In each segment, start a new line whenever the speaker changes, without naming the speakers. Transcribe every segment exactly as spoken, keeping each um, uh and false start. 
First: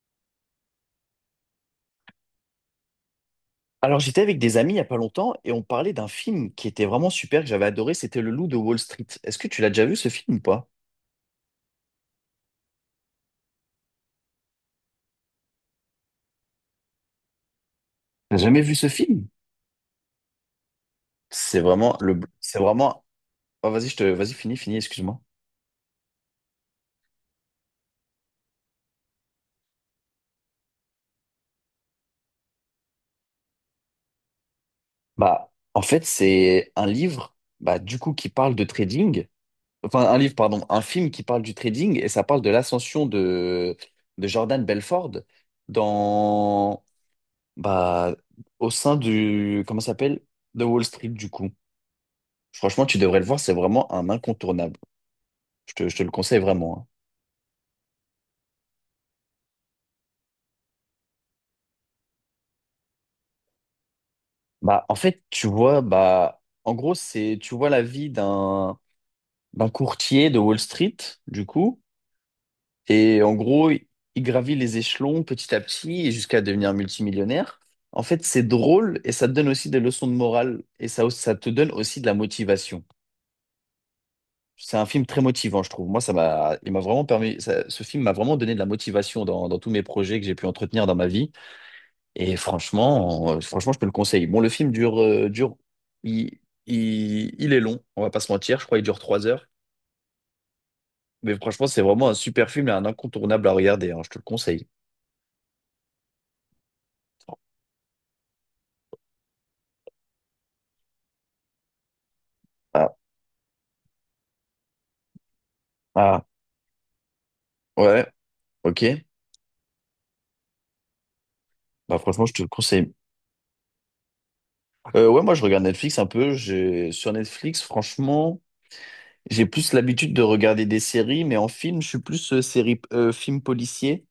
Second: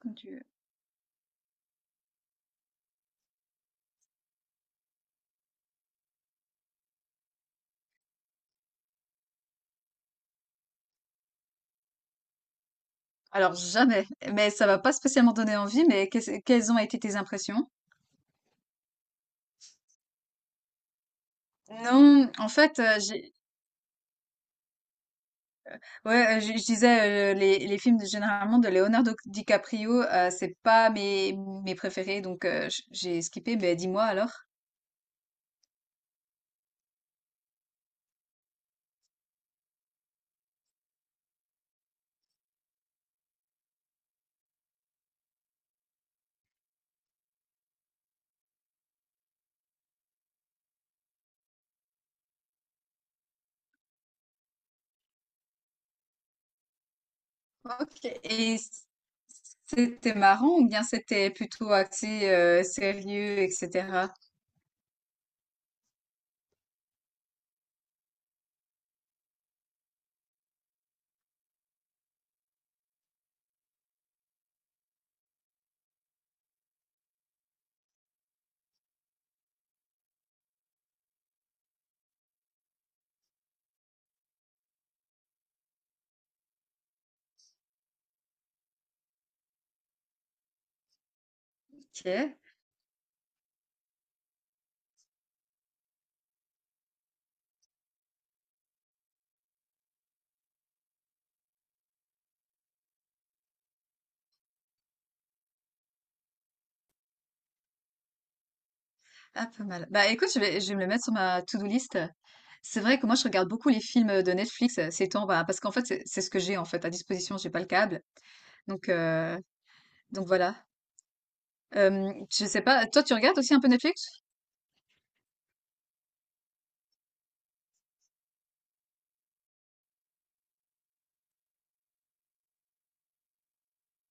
Quand tu veux.
Alors, j'étais avec des amis il n'y a pas longtemps et on parlait d'un film qui était vraiment super, que j'avais adoré, c'était Le Loup de Wall Street. Est-ce que tu l'as déjà vu ce film ou pas?
Alors jamais, mais ça va pas spécialement donner envie, mais qu'est-ce quelles ont été tes impressions?
T'as jamais vu ce film? C'est vraiment
Non,
le,
en
c'est
fait, heu,
vraiment,
j'ai
Oh, vas-y, je te, vas-y, finis, finis, excuse-moi.
ouais, heu, je je disais, heu, les les films de généralement de Leonardo DiCaprio, heu, c'est pas mes mes préférés, donc heu, j j'ai skippé, mais dis-moi alors?
Bah, en fait, c'est un livre, bah, du coup, qui parle de trading. Enfin, un livre, pardon, un film qui parle du trading et ça parle de l'ascension de, de Jordan Belfort dans, bah, au sein du, comment ça s'appelle? De Wall Street, du coup. Franchement, tu devrais le voir, c'est vraiment un incontournable. Je te, je te le conseille vraiment, hein.
OK. Et c- c'était marrant ou bien c'était plutôt axé euh, sérieux, et cetera.
Bah, en fait, tu vois, bah, en gros, c'est, tu vois la vie d'un d'un courtier de Wall Street, du coup, et en gros, il il gravit les échelons petit à petit et jusqu'à devenir multimillionnaire. En fait, c'est drôle et ça te donne aussi des leçons de morale et ça, aussi- ça te donne aussi de la motivation. C'est un film très motivant, je trouve. Moi, ça m'a, il m'a vraiment permis, ça- ce film m'a vraiment donné de la motivation dans, dans tous mes projets que j'ai pu entretenir dans ma vie. Et
OK.
franchement, euh, franchement, je te le conseille. Bon, le film dure, euh, dure, il, il, il est long, on va pas se mentir. Je crois qu'il dure trois heures. Mais franchement, c'est vraiment un super film et un incontournable à regarder. Hein, je te le conseille.
Ah, pas mal. Bah, écoute, je vais, je vais me le mettre sur ma to-do list. C'est
Ah,
vrai que moi, je regarde beaucoup les films de Netflix euh, ces temps, bah, parce qu'en fait, c'est c'est
ah,
ce que j'ai en fait à disposition. J'ai pas le câble,
ouais, ok.
donc euh, donc voilà.
Bah,
Euh,
franchement, je te
je
le
sais pas.
conseille.
Toi, tu regardes aussi un peu Netflix?
Euh, ouais, moi, je regarde Netflix un peu. J'ai, sur Netflix, franchement, j'ai plus l'habitude de regarder des séries, mais en film, je suis plus euh, série, euh, film policier.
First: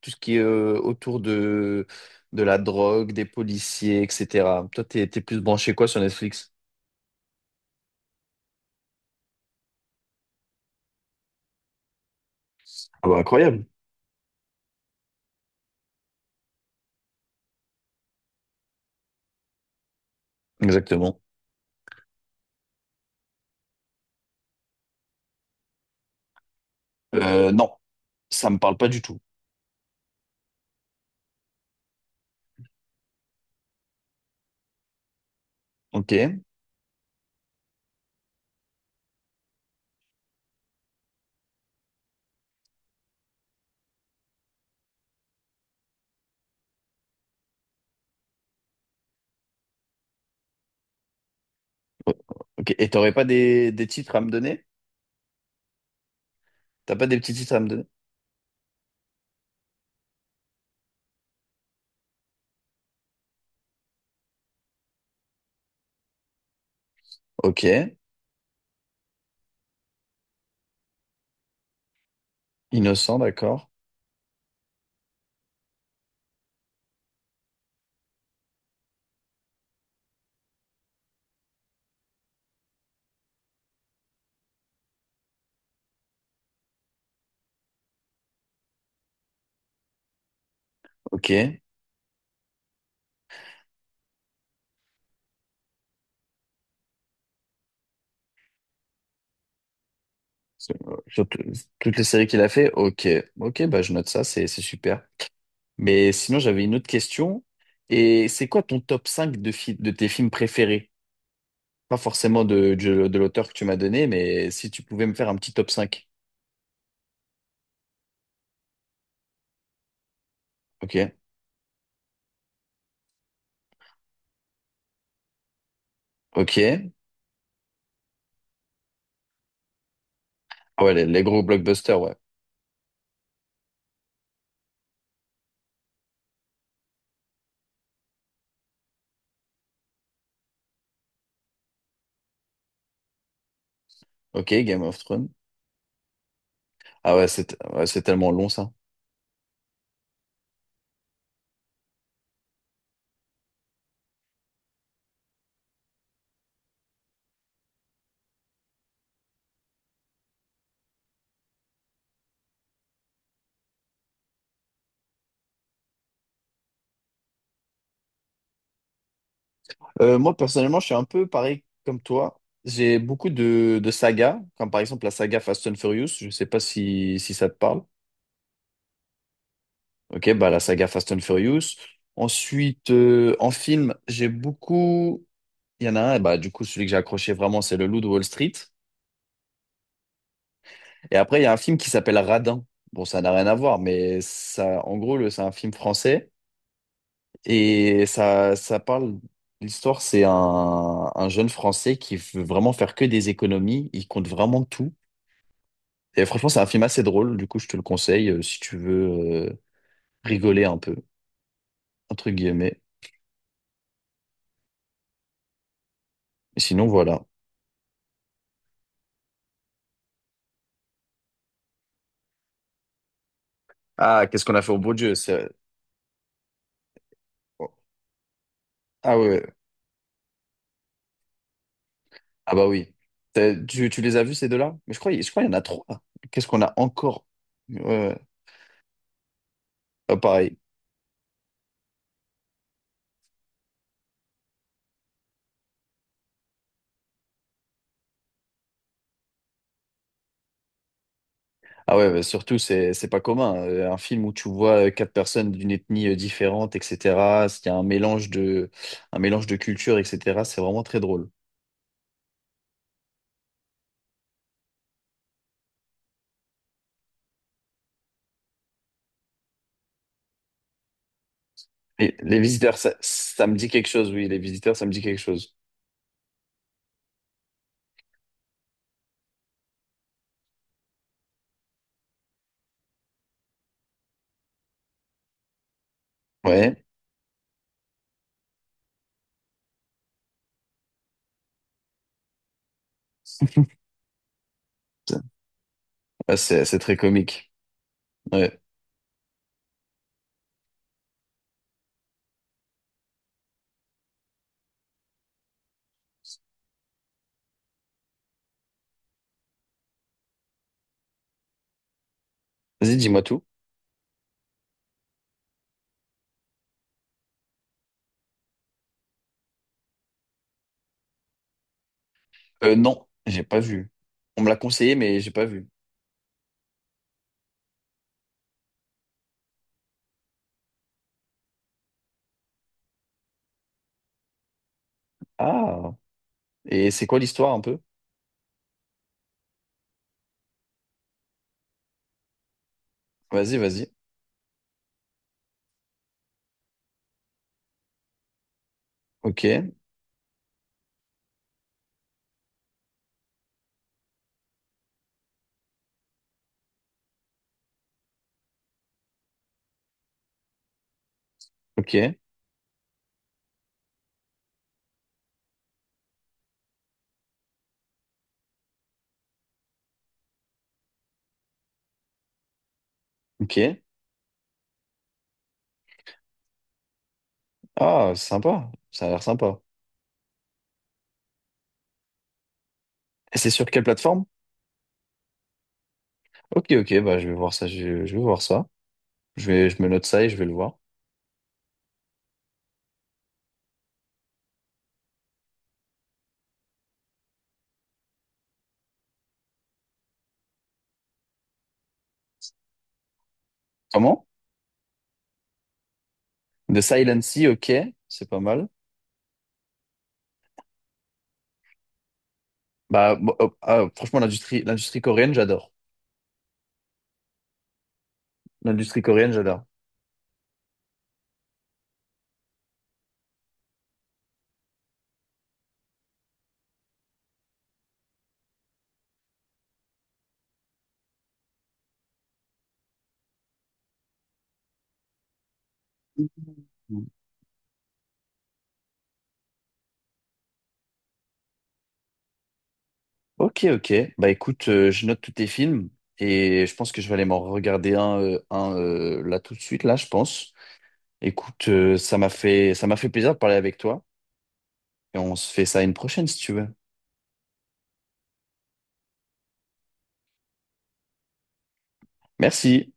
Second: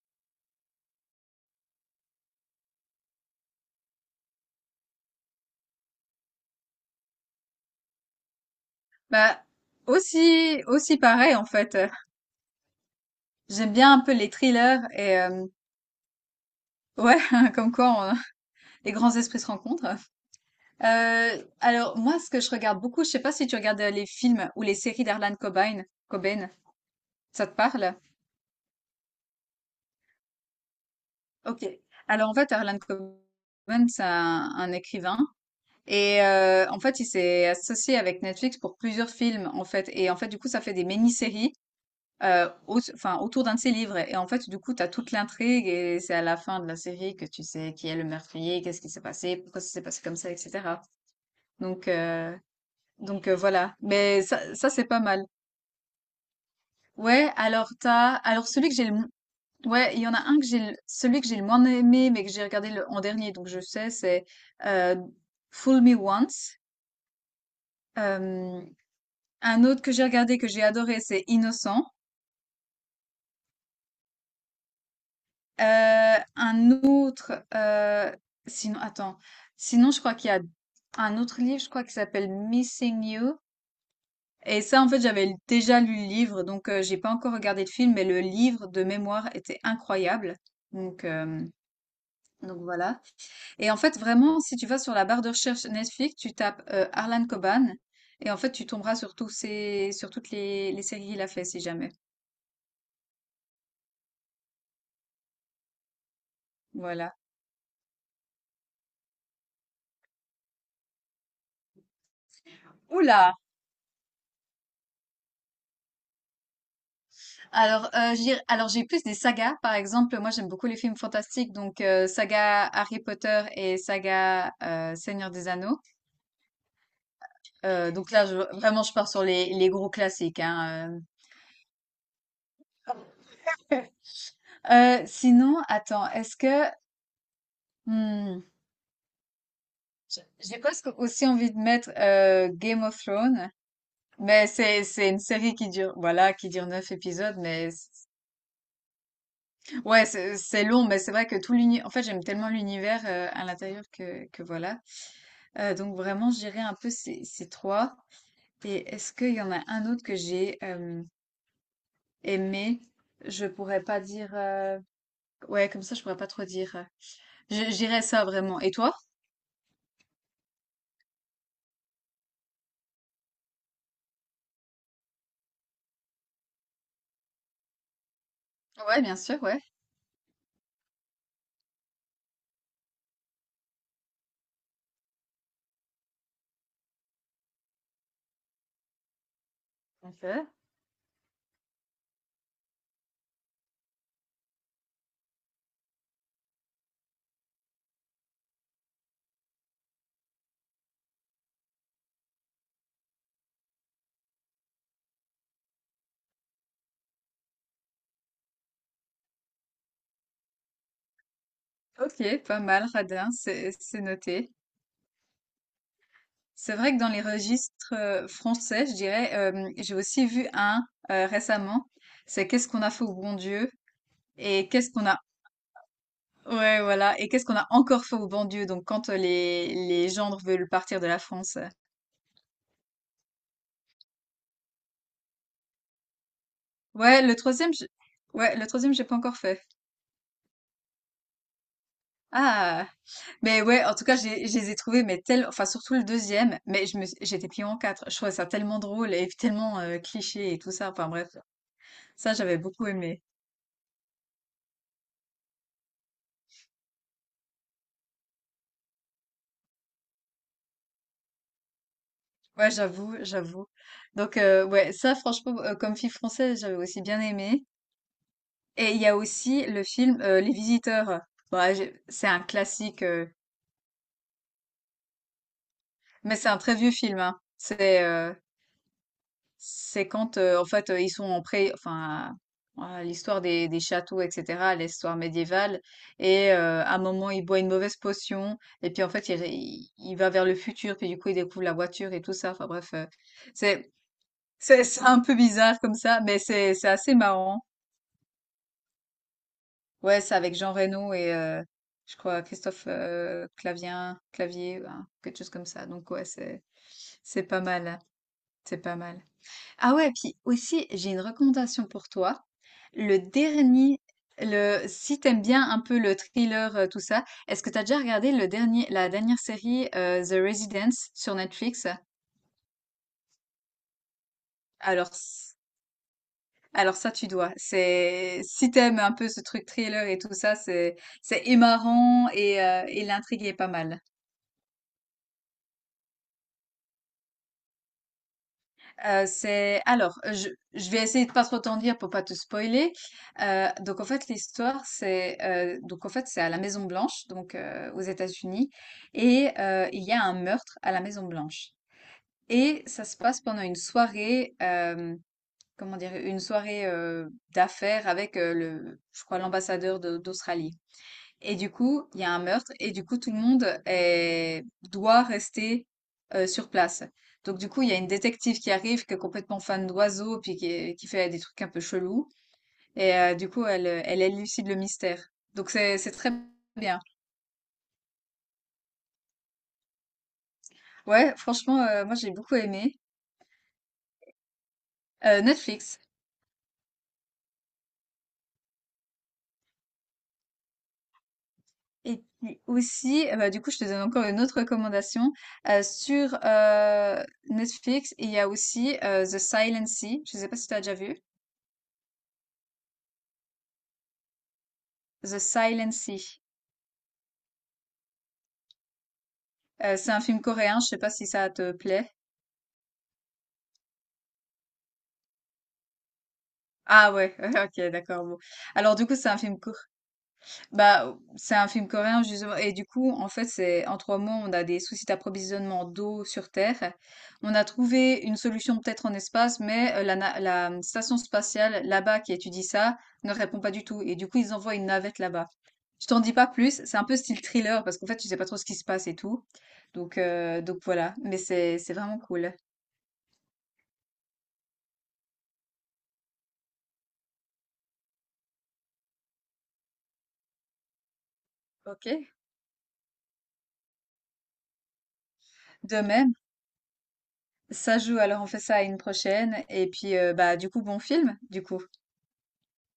Tout ce qui est euh, autour de, de la drogue, des policiers, et cætera. Toi, t'es, t'es plus branché quoi sur Netflix?
Bah aussi aussi pareil en fait.
Ah bah, incroyable.
J'aime bien un peu les thrillers et euh, ouais, comme quoi les grands esprits se rencontrent.
Exactement.
Euh, alors moi, ce que je regarde beaucoup, je sais pas si tu regardes euh, les films ou les séries d'Harlan Cobain. Cobain, ça
Euh,
te
non,
parle?
ça me parle pas du tout.
Ok. Alors en fait, Harlan Cobain, c'est un, un écrivain
Ok.
et euh, en fait, il s'est associé avec Netflix pour plusieurs films en fait. Et en fait, du coup, ça fait des mini-séries. Euh, au- enfin, autour d'un de ses livres. Et en fait, du coup, tu as toute l'intrigue et c'est à la fin de la série que tu sais qui est le meurtrier, qu'est-ce qui s'est passé, pourquoi ça s'est passé comme ça, et cetera. Donc, euh,
Ok. Et t'aurais pas
Donc euh,
des,
voilà,
des titres à
mais
me
ça,
donner?
ça c'est pas mal.
T'as pas des
Ouais,
petits titres à me
alors
donner?
t'as, alors celui que j'ai le, mo- ouais, il y en a un que j'ai, le- celui que j'ai le moins aimé, mais que j'ai regardé le- en dernier, donc je sais, c'est euh, Fool Me Once.
Ok.
Euh, un autre que j'ai regardé que j'ai adoré, c'est Innocent.
Innocent, d'accord.
Euh, un autre, euh, sinon, attends, sinon je crois qu'il y a un autre livre, je crois qui s'appelle Missing You. Et ça, en fait, j'avais déjà lu le livre, donc euh, j'ai pas encore regardé le film, mais le livre de mémoire était incroyable. Donc,
Ok.
euh,
C'est-
donc voilà. Et en fait, vraiment, si tu vas sur la barre de recherche Netflix, tu tapes euh, Harlan Coban, et en fait, tu tomberas sur tous ces, sur toutes les, les
euh,
séries qu'il a
sur tout-
fait, si jamais.
toutes les séries qu'il a fait? Ok. Ok, bah je note ça, c'est c'est super. Mais sinon, j'avais une autre
Voilà.
question. Et c'est quoi ton top cinq de, fi- de tes films préférés? Pas forcément de, de, de
Oula!
l'auteur que tu m'as donné, mais si tu pouvais me faire un petit top cinq.
Alors, euh, je dirais- alors j'ai plus des sagas, par exemple. Moi, j'aime beaucoup les
Ok.
films fantastiques, donc euh, saga Harry Potter et saga euh, Seigneur des Anneaux.
Ok.
Euh, donc là, je, vraiment, je pars sur les, les gros classiques.
Ah ouais,
Hein,
les, les gros blockbusters, ouais.
euh. Euh, sinon, attends, est-ce que hmm, j- j'ai presque aussi envie de mettre euh, Game of Thrones, mais
Ok,
c'est
Game of
c'est une
Thrones.
série qui dure, voilà, qui dure neuf
Ah ouais,
épisodes,
c'est
mais c-
ouais, c'est tellement long ça.
ouais, c'est c'est long, mais c'est vrai que tout l'univers, en fait, j'aime tellement l'univers euh, à l'intérieur que que voilà. Euh, donc vraiment, je dirais un peu ces ces trois. Et est-ce qu'il y en a un autre que j'ai euh, aimé? Je pourrais pas dire. euh, Ouais, comme ça, je pourrais pas trop dire. Je- J'irais ça vraiment. Et toi?
Euh, moi, personnellement, je suis un peu pareil comme toi. J'ai beaucoup de, de sagas, comme par exemple la saga Fast and Furious. Je sais pas si, si ça te parle.
Ouais, bien sûr, ouais.
Ok, bah la saga Fast and Furious. Ensuite, euh, en film, j'ai beaucoup. Il y en a un, bah, du coup, celui que j'ai accroché vraiment, c'est Le Loup de Wall Street.
Ok.
Et après, il y a un film qui s'appelle Radin. Bon, ça n'a rien à voir, mais ça, en gros, le- c'est un film français. Et ça, ça parle. L'histoire, c'est un, un jeune Français qui veut vraiment faire que des économies. Il compte vraiment tout. Et franchement, c'est un film assez drôle. Du coup, je te le conseille euh, si tu veux euh, rigoler un peu, entre
Ok, pas
guillemets.
mal, radin, c'est c'est noté.
Et
C'est
sinon,
vrai que dans les
voilà.
registres euh, français, je dirais, euh, j'ai aussi vu un euh, récemment. C'est qu'est-ce qu'on a fait au bon Dieu
Ah, qu'est-ce qu'on a
et
fait au
qu'est-ce
beau
qu'on
Dieu?
a,
c'est-
ouais, voilà, et qu'est-ce qu'on a encore fait au bon Dieu. Donc quand
Ah
euh,
ouais, ouais.
les les gendres veulent partir de la France.
Ah bah oui. T'as- Tu, tu les as vus ces deux-là? Mais je crois, je crois qu'il y en a trois. Qu'est-ce qu'on a
Ouais,
encore?
le troisième,
Ouais,
je-
ouais.
ouais, le troisième, j'ai pas encore fait.
Ah, pareil.
Ah. Mais ouais, en tout cas, je les je les ai trouvés, mais tel, enfin surtout le deuxième, mais je me, suis- j'étais pliée en quatre. Je trouvais ça tellement drôle et tellement euh, cliché et tout ça. Enfin bref,
Ah ouais, bah
ça j'avais
surtout,
beaucoup
c'est, c'est pas
aimé.
commun. Euh, Un film où tu vois euh, quatre personnes d'une ethnie euh, différente, et cætera. Il y a un mélange de, un mélange de cultures, et cætera. C'est vraiment très drôle.
Ouais, j'avoue, j'avoue. Donc euh, ouais, ça franchement, euh, comme fille française, j'avais aussi bien aimé. Et il y a aussi le film euh, Les Visiteurs. Bon, ah, j'ai-
Et
c'est
les
un
visiteurs, ça,
classique, euh,
ça me dit quelque chose, oui. Les visiteurs, ça me dit quelque chose.
mais c'est un très vieux film. Hein. C'est euh, C'est quand, euh, en fait, euh, ils sont en pré, enfin, voilà, l'histoire des, des châteaux, et cetera, l'histoire médiévale, et
Ouais.
euh, à un moment, il boit une mauvaise potion, et puis en fait, il, il- il va vers le futur, puis du coup, il découvre la voiture et tout ça. Enfin bref, euh, c'est c'est c'est un peu bizarre comme ça,
Ah,
mais
c'est,
c'est
c'est
c'est
très
assez
comique.
marrant.
Ouais.
Ouais, c'est avec Jean Reno et euh, je crois Christophe euh, Clavien, Clavier, ben, quelque chose comme ça. Donc ouais, c'est c'est pas mal, c'est pas mal. Ah ouais, puis aussi, j'ai une recommandation pour toi.
Vas-y,
Le
dis-moi tout.
dernier, le, si t'aimes bien un peu le thriller, euh, tout ça, est-ce que t'as déjà regardé le dernier, la dernière série euh, The Residence sur Netflix?
Euh, non, j'ai pas vu. On me l'a conseillé,
Alors,
mais j'ai pas
s-
vu.
alors ça, tu dois. C'est, si t'aimes un peu ce truc thriller et tout ça, c'est, c'est et marrant et, euh, et l'intrigue est pas mal.
Ah, et c'est quoi l'histoire un peu?
Euh, c'est alors, euh, je, je vais essayer de pas trop t'en dire pour pas te spoiler.
Vas-y,
Euh,
vas-y.
donc en fait, l'histoire c'est euh, donc en fait c'est à la Maison Blanche, donc euh, aux États-Unis,
Ok,
et euh, il y a un meurtre à la Maison Blanche. Et ça se passe pendant une soirée, euh, comment dire, une soirée euh, d'affaires avec euh, le, je crois l'ambassadeur de- d'Australie. Et du
ok,
coup, il y a un meurtre et du coup, tout le monde est- doit rester euh, sur place. Donc du coup, il y a une détective qui arrive, qui est complètement fan d'oiseaux, puis qui, est- qui fait des trucs un peu chelous. Et euh, du
ok.
coup, elle, euh, elle élucide le mystère. Donc c'est, c'est très bien.
Ah, sympa. Ça a l'air sympa.
Ouais, franchement, euh, moi j'ai beaucoup aimé.
Et c'est sur quelle plateforme?
Euh, Netflix.
Ok, ok, bah je vais voir ça, je, je vais voir ça. Je vais, je me note ça et je vais le voir.
Et puis aussi, euh, bah, du coup, je te donne encore une autre recommandation. Euh, sur euh, Netflix, il y a aussi euh, The Silent Sea. Je ne sais pas si tu as déjà vu.
Comment?
The Silent Sea.
The Silent Sea, ok, c'est pas mal.
Euh, c'est un film coréen, je sais pas si ça te plaît.
Bah, bon, oh, ah, franchement, l'industrie, l'industrie coréenne, j'adore.
Ah ouais, ok, d'accord. Bon. Alors
L'industrie
du coup, c'est
coréenne,
un film
j'adore.
court. Bah, c'est un film coréen justement. Et du coup, en fait, c'est en trois mois, on a des soucis d'approvisionnement d'eau sur Terre. On a trouvé une solution peut-être en espace, mais euh, la, na- la station spatiale là-bas qui étudie ça ne répond pas du tout. Et du coup, ils envoient une navette là-bas. Je t'en dis pas plus. C'est un
Mhm.
peu style thriller parce qu'en fait, tu sais pas trop ce qui se passe et tout. Donc, euh, donc voilà. Mais c'est c'est vraiment cool.
Ok, ok. Bah écoute, euh, je note tous tes films et je pense que je vais aller m'en regarder un, euh, un euh, là tout de suite, là, je pense. Écoute, euh,
Ok.
ça m'a fait, ça m'a fait plaisir de parler avec toi et on se fait ça une
De
prochaine
même.
si tu veux.
Ça joue, alors on fait ça à une prochaine. Et puis, heu, bah, du coup, bon film, du coup.
Merci.